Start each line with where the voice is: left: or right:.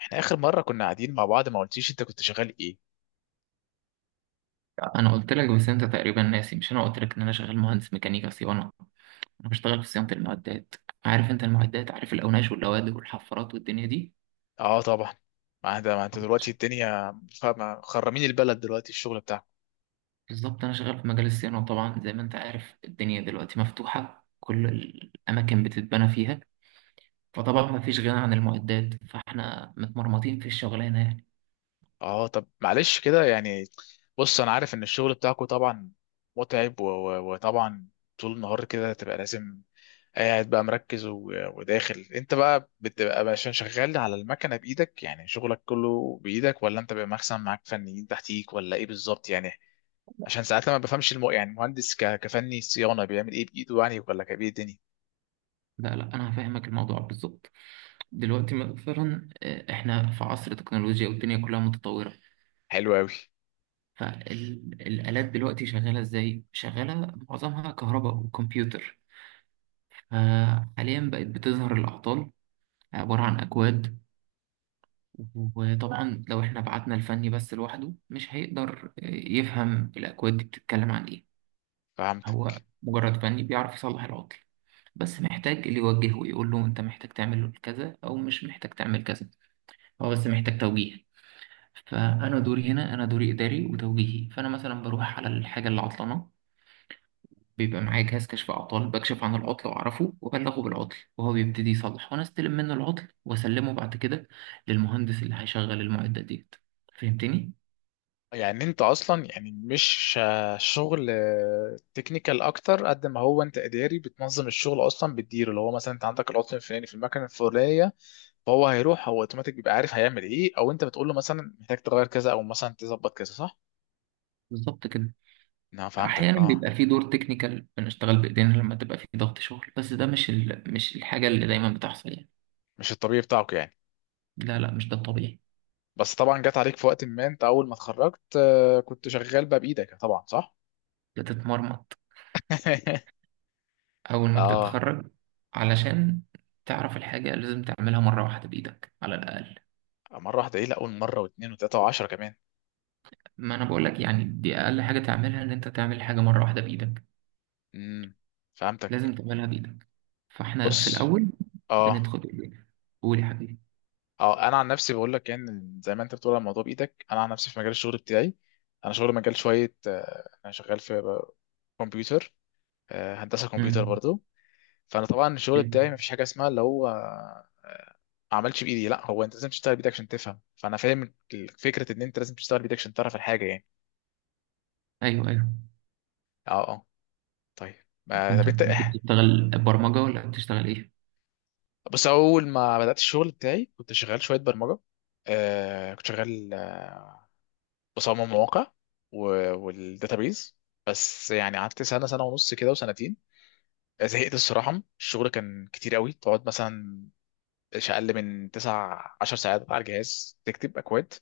left: احنا اخر مره كنا قاعدين مع بعض ما قلتيش انت كنت شغال ايه؟
right: انا قلت لك. بس انت تقريبا ناسي، مش انا قلت لك ان انا شغال مهندس ميكانيكا صيانه. انا بشتغل في صيانه المعدات. عارف انت المعدات؟ عارف الاوناش واللوادر والحفارات والدنيا دي.
left: اه طبعا. ما انت دلوقتي الدنيا. خرمين البلد دلوقتي الشغل بتاعك.
right: بالظبط، انا شغال في مجال الصيانه، طبعا زي ما انت عارف الدنيا دلوقتي مفتوحه، كل الاماكن بتتبنى فيها. فطبعا ما فيش غنى عن المعدات، فاحنا متمرمطين في الشغلانه يعني.
left: اه طب معلش كده يعني. بص انا عارف ان الشغل بتاعكو طبعا متعب وطبعا طول النهار كده تبقى لازم قاعد بقى مركز وداخل انت بقى بتبقى عشان شغال على المكنه بايدك، يعني شغلك كله بايدك ولا انت بيبقى مثلا معاك فنيين تحتيك ولا ايه بالظبط يعني؟ عشان ساعات لما بفهمش يعني المهندس كفني صيانه بيعمل ايه بايده يعني ولا كبير الدنيا؟
right: لا لا، انا هفهمك الموضوع بالظبط. دلوقتي مثلا احنا في عصر تكنولوجيا والدنيا كلها متطوره.
left: حلو قوي.
right: فالآلات دلوقتي شغالة إزاي؟ شغالة معظمها كهرباء وكمبيوتر. فحاليا بقت بتظهر الأعطال عبارة عن أكواد. وطبعا لو احنا بعتنا الفني بس لوحده مش هيقدر يفهم الأكواد دي بتتكلم عن إيه. هو
left: فهمتك.
right: مجرد فني بيعرف يصلح العطل، بس محتاج اللي يوجهه ويقول له انت محتاج تعمل كذا او مش محتاج تعمل كذا. هو بس محتاج توجيه. فانا دوري هنا، انا دوري اداري وتوجيهي، فانا مثلا بروح على الحاجه اللي عطلانه، بيبقى معايا جهاز كشف أعطال، بكشف عن العطل وأعرفه وأبلغه بالعطل، وهو بيبتدي يصلح وأنا أستلم منه العطل وأسلمه بعد كده للمهندس اللي هيشغل المعدات ديت. فهمتني؟
left: يعني انت اصلا يعني مش شغل تكنيكال اكتر، قد ما هو انت اداري بتنظم الشغل اصلا بتديره، اللي هو مثلا انت عندك العطل الفلاني في المكنه الفلانيه فهو هيروح هو اوتوماتيك بيبقى عارف هيعمل ايه، او انت بتقول له مثلا محتاج تغير كذا او مثلا تظبط كذا، صح؟
right: بالظبط كده.
left: انا فهمتك
right: أحيانا
left: اه.
right: بيبقى في دور تكنيكال، بنشتغل بإيدينا لما تبقى في ضغط شغل، بس ده مش الحاجة اللي دايما بتحصل يعني.
left: مش الطبيعي بتاعك يعني.
right: لا لا، مش ده الطبيعي.
left: بس طبعا جت عليك في وقت ما انت اول ما اتخرجت، كنت شغال بقى بايدك طبعا صح؟
right: بتتمرمط أول ما
left: اه.
right: بتتخرج، علشان تعرف الحاجة لازم تعملها مرة واحدة بإيدك على الأقل.
left: مرة واحدة ايه؟ لا اقول مرة واتنين وتلاتة وعشرة كمان.
right: ما أنا بقولك يعني، دي أقل حاجة تعملها، إن أنت تعمل حاجة مرة واحدة بإيدك.
left: امم. فهمتك.
right: لازم تعملها بإيدك. فإحنا في
left: بص.
right: الأول
left: اه
right: بندخل بإيدينا. قول يا حبيبي.
left: اه. انا عن نفسي بقول لك يعني، زي ما انت بتقول على الموضوع بايدك، انا عن نفسي في مجال الشغل بتاعي انا شغل مجال شوية، انا شغال في كمبيوتر، هندسة كمبيوتر
right: مم.
left: برضو. فانا طبعا الشغل بتاعي
right: ال-
left: مفيش حاجة اسمها اللي هو ما عملش بايدي. لا، هو انت لازم تشتغل بايدك عشان تفهم. فانا فاهم فكرة ان انت لازم تشتغل بايدك عشان تعرف الحاجة يعني.
right: أيوه أيوه.
left: اه اه. طيب. ما
right: فأنت
left: طب انت،
right: بتشتغل برمجة ولا بتشتغل إيه؟
left: بس اول ما بدات الشغل بتاعي كنت شغال شويه برمجه، كنت شغال بصمم مواقع والداتابيز. بس يعني قعدت سنه سنه ونص كده وسنتين. زهقت الصراحه. الشغل كان كتير قوي، تقعد مثلا مش اقل من 9 10 ساعات على الجهاز تكتب اكواد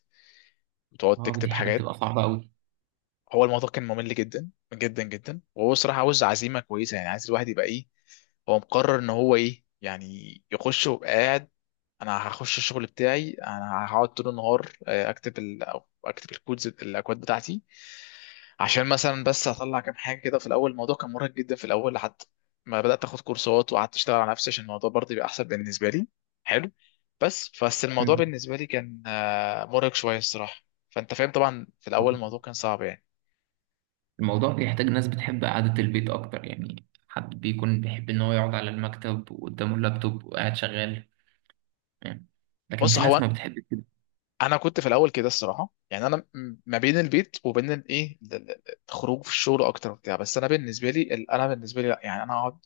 left: وتقعد
right: أه دي
left: تكتب
right: حاجة
left: حاجات.
right: بتبقى صعبة أوي.
left: هو الموضوع كان ممل جدا جدا جدا، وهو الصراحه عاوز عزيمه كويسه، يعني عايز الواحد يبقى ايه، هو مقرر ان هو ايه يعني يخش وقاعد. انا هخش الشغل بتاعي انا هقعد طول النهار أو اكتب الكودز الاكواد بتاعتي عشان مثلا بس اطلع كام حاجه كده في الاول. الموضوع كان مرهق جدا في الاول لحد ما بدات اخد كورسات وقعدت اشتغل على نفسي عشان الموضوع برضه يبقى احسن بالنسبه لي. حلو. بس الموضوع
right: مم.
left: بالنسبه لي كان مرهق شويه الصراحه. فانت فاهم طبعا في الاول الموضوع كان صعب يعني.
right: الموضوع بيحتاج ناس بتحب قعدة البيت أكتر، يعني حد بيكون بيحب إن هو يقعد على المكتب وقدامه اللابتوب وقاعد شغال يعني. لكن
left: بص
right: في ناس
left: هو،
right: ما بتحب كده.
left: انا كنت في الاول كده الصراحه، يعني انا ما بين البيت وبين الايه الخروج في الشغل اكتر وبتاع. بس انا بالنسبه لي انا بالنسبه لي لا، يعني انا اقعد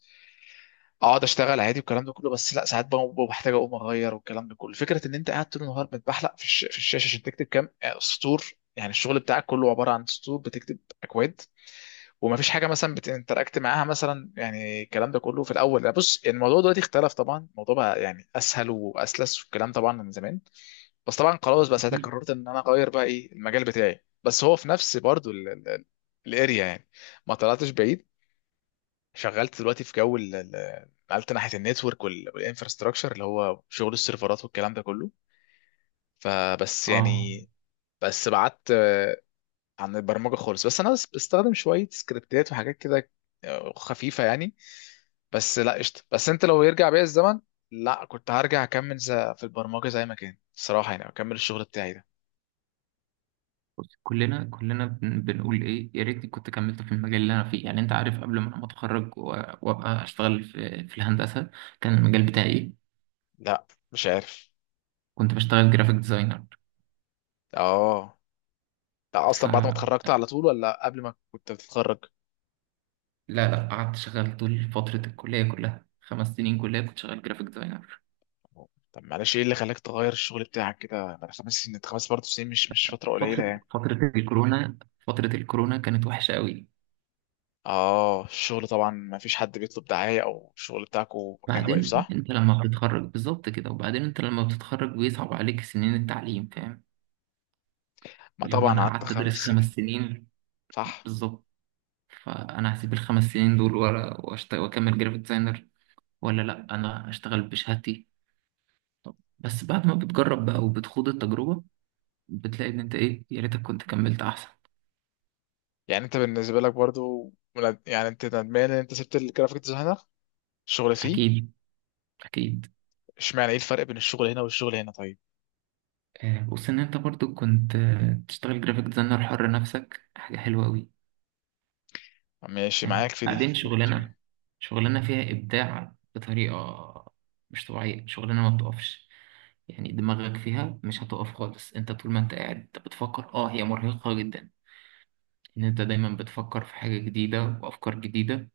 left: اقعد اشتغل عادي والكلام ده كله، بس لا ساعات بحتاج اقوم اغير والكلام ده كله. فكره ان انت قاعد طول النهار بتبحلق في الشاشه عشان تكتب كام سطور، يعني الشغل بتاعك كله عباره عن سطور بتكتب اكواد، وما فيش حاجه مثلا بتنتراكت معاها مثلا، يعني الكلام ده كله في الاول. لا بص، الموضوع دلوقتي اختلف طبعا، الموضوع بقى يعني اسهل واسلس والكلام، طبعا من زمان. بس طبعا خلاص بقى ساعتها
right: أكيد.
left: قررت ان انا اغير بقى ايه المجال بتاعي، بس هو في نفس برضو الاريا يعني، ما طلعتش بعيد. شغلت دلوقتي في جو نقلت ناحيه النتورك والانفراستراكشر، اللي هو شغل السيرفرات والكلام ده كله. فبس
right: أه
left: يعني، بس بعدت عن البرمجه خالص، بس انا بس بستخدم شويه سكريبتات وحاجات كده خفيفه يعني. بس لا قشطه. بس انت لو يرجع بيا الزمن، لا كنت هرجع اكمل في البرمجه زي ما كان الصراحه يعني، اكمل الشغل بتاعي ده.
right: بص، كلنا كلنا بنقول ايه يا ريتني كنت كملت في المجال اللي انا فيه، يعني انت عارف قبل ما انا اتخرج وابقى اشتغل في الهندسه، كان المجال بتاعي ايه؟
left: لا. مش عارف.
right: كنت بشتغل جرافيك ديزاينر.
left: اه. ده اصلا بعد ما
right: فلا،
left: اتخرجت على طول ولا قبل ما كنت بتتخرج؟
right: لا لا، قعدت شغال طول فتره الكليه كلها، خمس سنين كليه كنت شغال جرافيك ديزاينر.
left: طب معلش، ايه اللي خلاك تغير الشغل بتاعك كده بعد 5 سنين؟ خمس برضه سنين، مش فترة
right: فتره
left: قليلة يعني.
right: فتره الكورونا، فتره الكورونا كانت وحشه قوي.
left: اه الشغل طبعا ما فيش حد بيطلب دعاية او الشغل بتاعكو كان واقف،
right: بعدين
left: صح؟
right: انت لما بتتخرج بالظبط كده، وبعدين انت لما بتتخرج بيصعب عليك سنين التعليم، فاهم؟
left: ما
right: اللي هو
left: طبعا
right: انا
left: قعدت
right: قعدت ادرس
left: خمس
right: خمس
left: سنين
right: سنين.
left: صح.
right: بالظبط. فانا هسيب الخمس سنين دول واكمل جرافيك ديزاينر، ولا لا انا اشتغل بشهادتي؟ طب بس بعد ما بتجرب بقى وبتخوض التجربه، بتلاقي ان انت ايه، يا ريتك كنت كملت احسن.
left: يعني انت بالنسبة لك برضو، يعني انت ندمان ان انت سبت الجرافيك ديزاينر الشغل فيه؟
right: اكيد اكيد.
left: اشمعنى، ايه الفرق بين الشغل هنا والشغل هنا طيب؟
right: بص، ان انت برضو كنت تشتغل جرافيك ديزاينر حر نفسك، حاجه حلوه قوي.
left: ماشي معاك
right: فاهم؟
left: في
right: بعدين
left: دي، طب تمام.
right: شغلانه، شغلانه فيها ابداع بطريقه مش طبيعيه، شغلانه ما بتقفش يعني، دماغك فيها مش هتقف خالص. انت طول ما انت قاعد انت بتفكر، اه هي مرهقه جدا، ان انت دايما بتفكر في حاجة جديدة وافكار جديدة،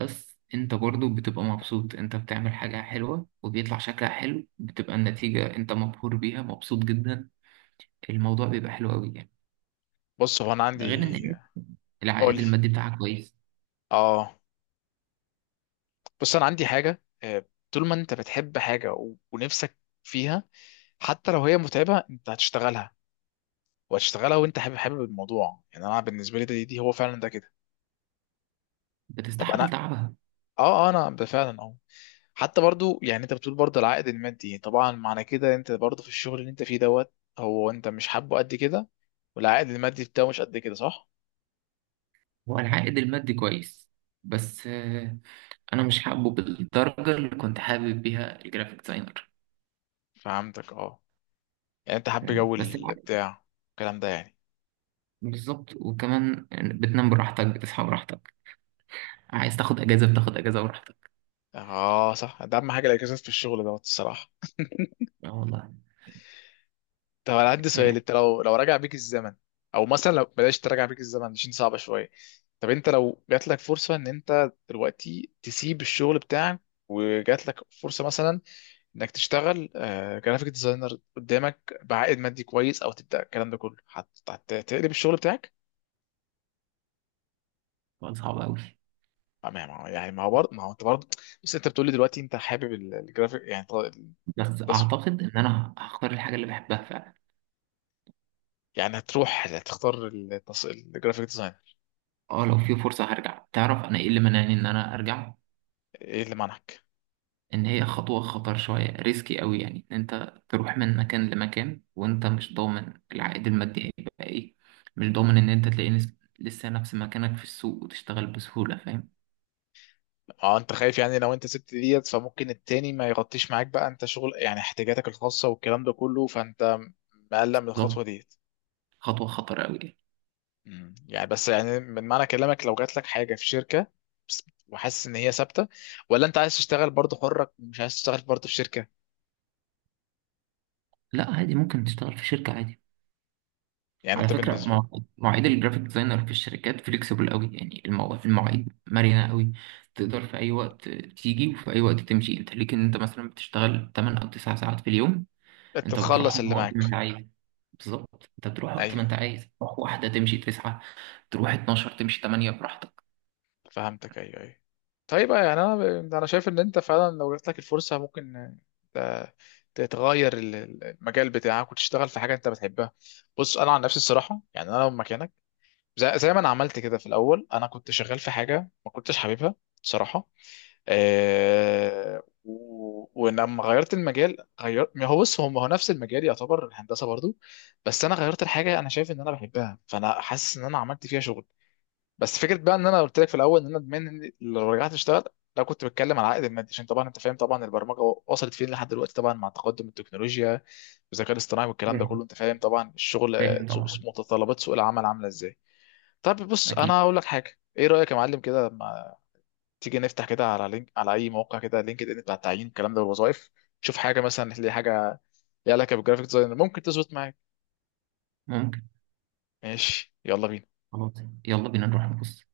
right: بس انت برضو بتبقى مبسوط. انت بتعمل حاجة حلوة وبيطلع شكلها حلو، بتبقى النتيجة انت مبهور بيها، مبسوط جدا. الموضوع بيبقى حلو قوي يعني.
left: بص هو انا
right: ده
left: عندي،
right: غير ان
left: قول
right: العائد
left: لي.
right: المادي بتاعها كويس.
left: اه. بص انا عندي حاجه، طول ما انت بتحب حاجه ونفسك فيها، حتى لو هي متعبه انت هتشتغلها وهتشتغلها، وانت حابب حابب الموضوع يعني. انا بالنسبه لي ده، دي هو فعلا ده كده. طب انا
right: بتستحمل تعبها.
left: اه، انا فعلا اه، حتى برضو يعني انت بتقول برضو العائد المادي. طبعا معنى كده انت برضو في الشغل اللي انت فيه دوت، هو انت مش حابه قد كده والعائد المادي بتاعه مش قد كده، صح؟
right: والعائد المادي كويس، بس انا مش حابه بالدرجة اللي كنت حابب بيها الجرافيك ديزاينر.
left: فهمتك اه. يعني انت حابب
right: فاهم؟
left: جو
right: بس العائد.
left: البتاع الكلام ده يعني.
right: بالظبط. وكمان بتنام براحتك، بتصحى براحتك، عايز تاخد اجازة بتاخد اجازة براحتك.
left: اه صح، ده اهم حاجه الاجازات في الشغل دوت الصراحه.
right: اه والله.
left: طب انا عندي سؤال، انت لو راجع بيك الزمن، او مثلا لو بلاش تراجع بيك الزمن عشان صعبه شويه، طب انت لو جات لك فرصه ان انت دلوقتي تسيب الشغل بتاعك، وجات لك فرصه مثلا انك تشتغل جرافيك ديزاينر قدامك بعائد مادي كويس، او تبدا الكلام ده كله، هتقلب الشغل بتاعك؟
right: سؤال صعب أوي.
left: يعني ما هو برضه، ما هو انت برضه بس انت بتقولي دلوقتي انت حابب الجرافيك يعني،
right: بس
left: التصوير،
right: أعتقد إن أنا هختار الحاجة اللي بحبها فعلا.
left: يعني هتروح هتختار الجرافيك ديزاينر؟
right: أه لو في فرصة هرجع. تعرف أنا إيه اللي منعني إن أنا أرجع؟
left: ايه اللي منعك؟
right: إن هي خطوة خطر شوية، ريسكي أوي يعني، إن أنت تروح من مكان لمكان وأنت مش ضامن العائد المادي هيبقى إيه، مش ضامن إن أنت تلاقي لسه نفس مكانك في السوق وتشتغل بسهولة، فاهم؟
left: اه انت خايف يعني لو انت سبت ديت فممكن التاني ما يغطيش معاك بقى، انت شغل يعني احتياجاتك الخاصة والكلام ده كله، فانت مقلق من الخطوة
right: بالظبط.
left: ديت؟
right: خطوة خطر أوي يعني.
left: يعني بس يعني من معنى كلامك لو جات لك حاجة في شركة، وحاسس ان هي ثابتة، ولا انت عايز تشتغل برضه حرك، مش عايز تشتغل برضه في شركة؟
right: لا عادي، ممكن تشتغل في شركة عادي.
left: يعني
right: على
left: انت
right: فكرة،
left: بالنسبة،
right: مواعيد الجرافيك ديزاينر في الشركات فليكسيبل قوي يعني. المواعيد مرنة قوي. تقدر في أي وقت تيجي وفي أي وقت تمشي، أنت ليك إن أنت مثلا بتشتغل 8 أو 9 ساعات في اليوم،
left: انت
right: أنت
left: تخلص
right: بتروحهم
left: اللي
right: وقت ما
left: معاك.
right: أنت عايز. بالظبط، أنت بتروح وقت ما
left: ايوه.
right: أنت عايز تروح. واحدة تمشي 9، تروح 12 تمشي 8، براحتك.
left: فهمتك ايوه ايوه. طيب يعني انا شايف ان انت فعلا لو جات لك الفرصه ممكن ت- تتغير المجال بتاعك وتشتغل في حاجه انت بتحبها. بص انا عن نفسي الصراحه يعني انا لو مكانك، زي ما انا عملت كده في الاول، انا كنت شغال في حاجه ما كنتش حاببها بصراحه. أه، ولما غيرت المجال، غير ما هو، بص، هو نفس المجال يعتبر الهندسه برضو، بس انا غيرت الحاجه انا شايف ان انا بحبها، فانا حاسس ان انا عملت فيها شغل. بس فكره بقى ان انا قلت لك في الاول ان انا ادمان لو رجعت اشتغل، لو كنت بتكلم على العائد المادي، عشان طبعا انت فاهم طبعا البرمجه وصلت فين لحد دلوقتي، طبعا مع تقدم التكنولوجيا والذكاء الاصطناعي والكلام ده
right: فاهم
left: كله، انت فاهم طبعا الشغل،
right: فاهم طبعا.
left: متطلبات سوق العمل عامله ازاي. طب بص انا
right: أكيد.
left: هقول لك حاجه، ايه رايك يا معلم كده؟ ما تيجي نفتح كده على لينك، على اي موقع كده لينكد ان بتاع التعيين الكلام ده والوظائف، شوف حاجه مثلا، تلاقي حاجه ليها علاقه بالجرافيك ديزاينر ممكن تظبط معاك.
right: ممكن.
left: ماشي يلا بينا.
right: خلاص، يلا بينا نروح نبص.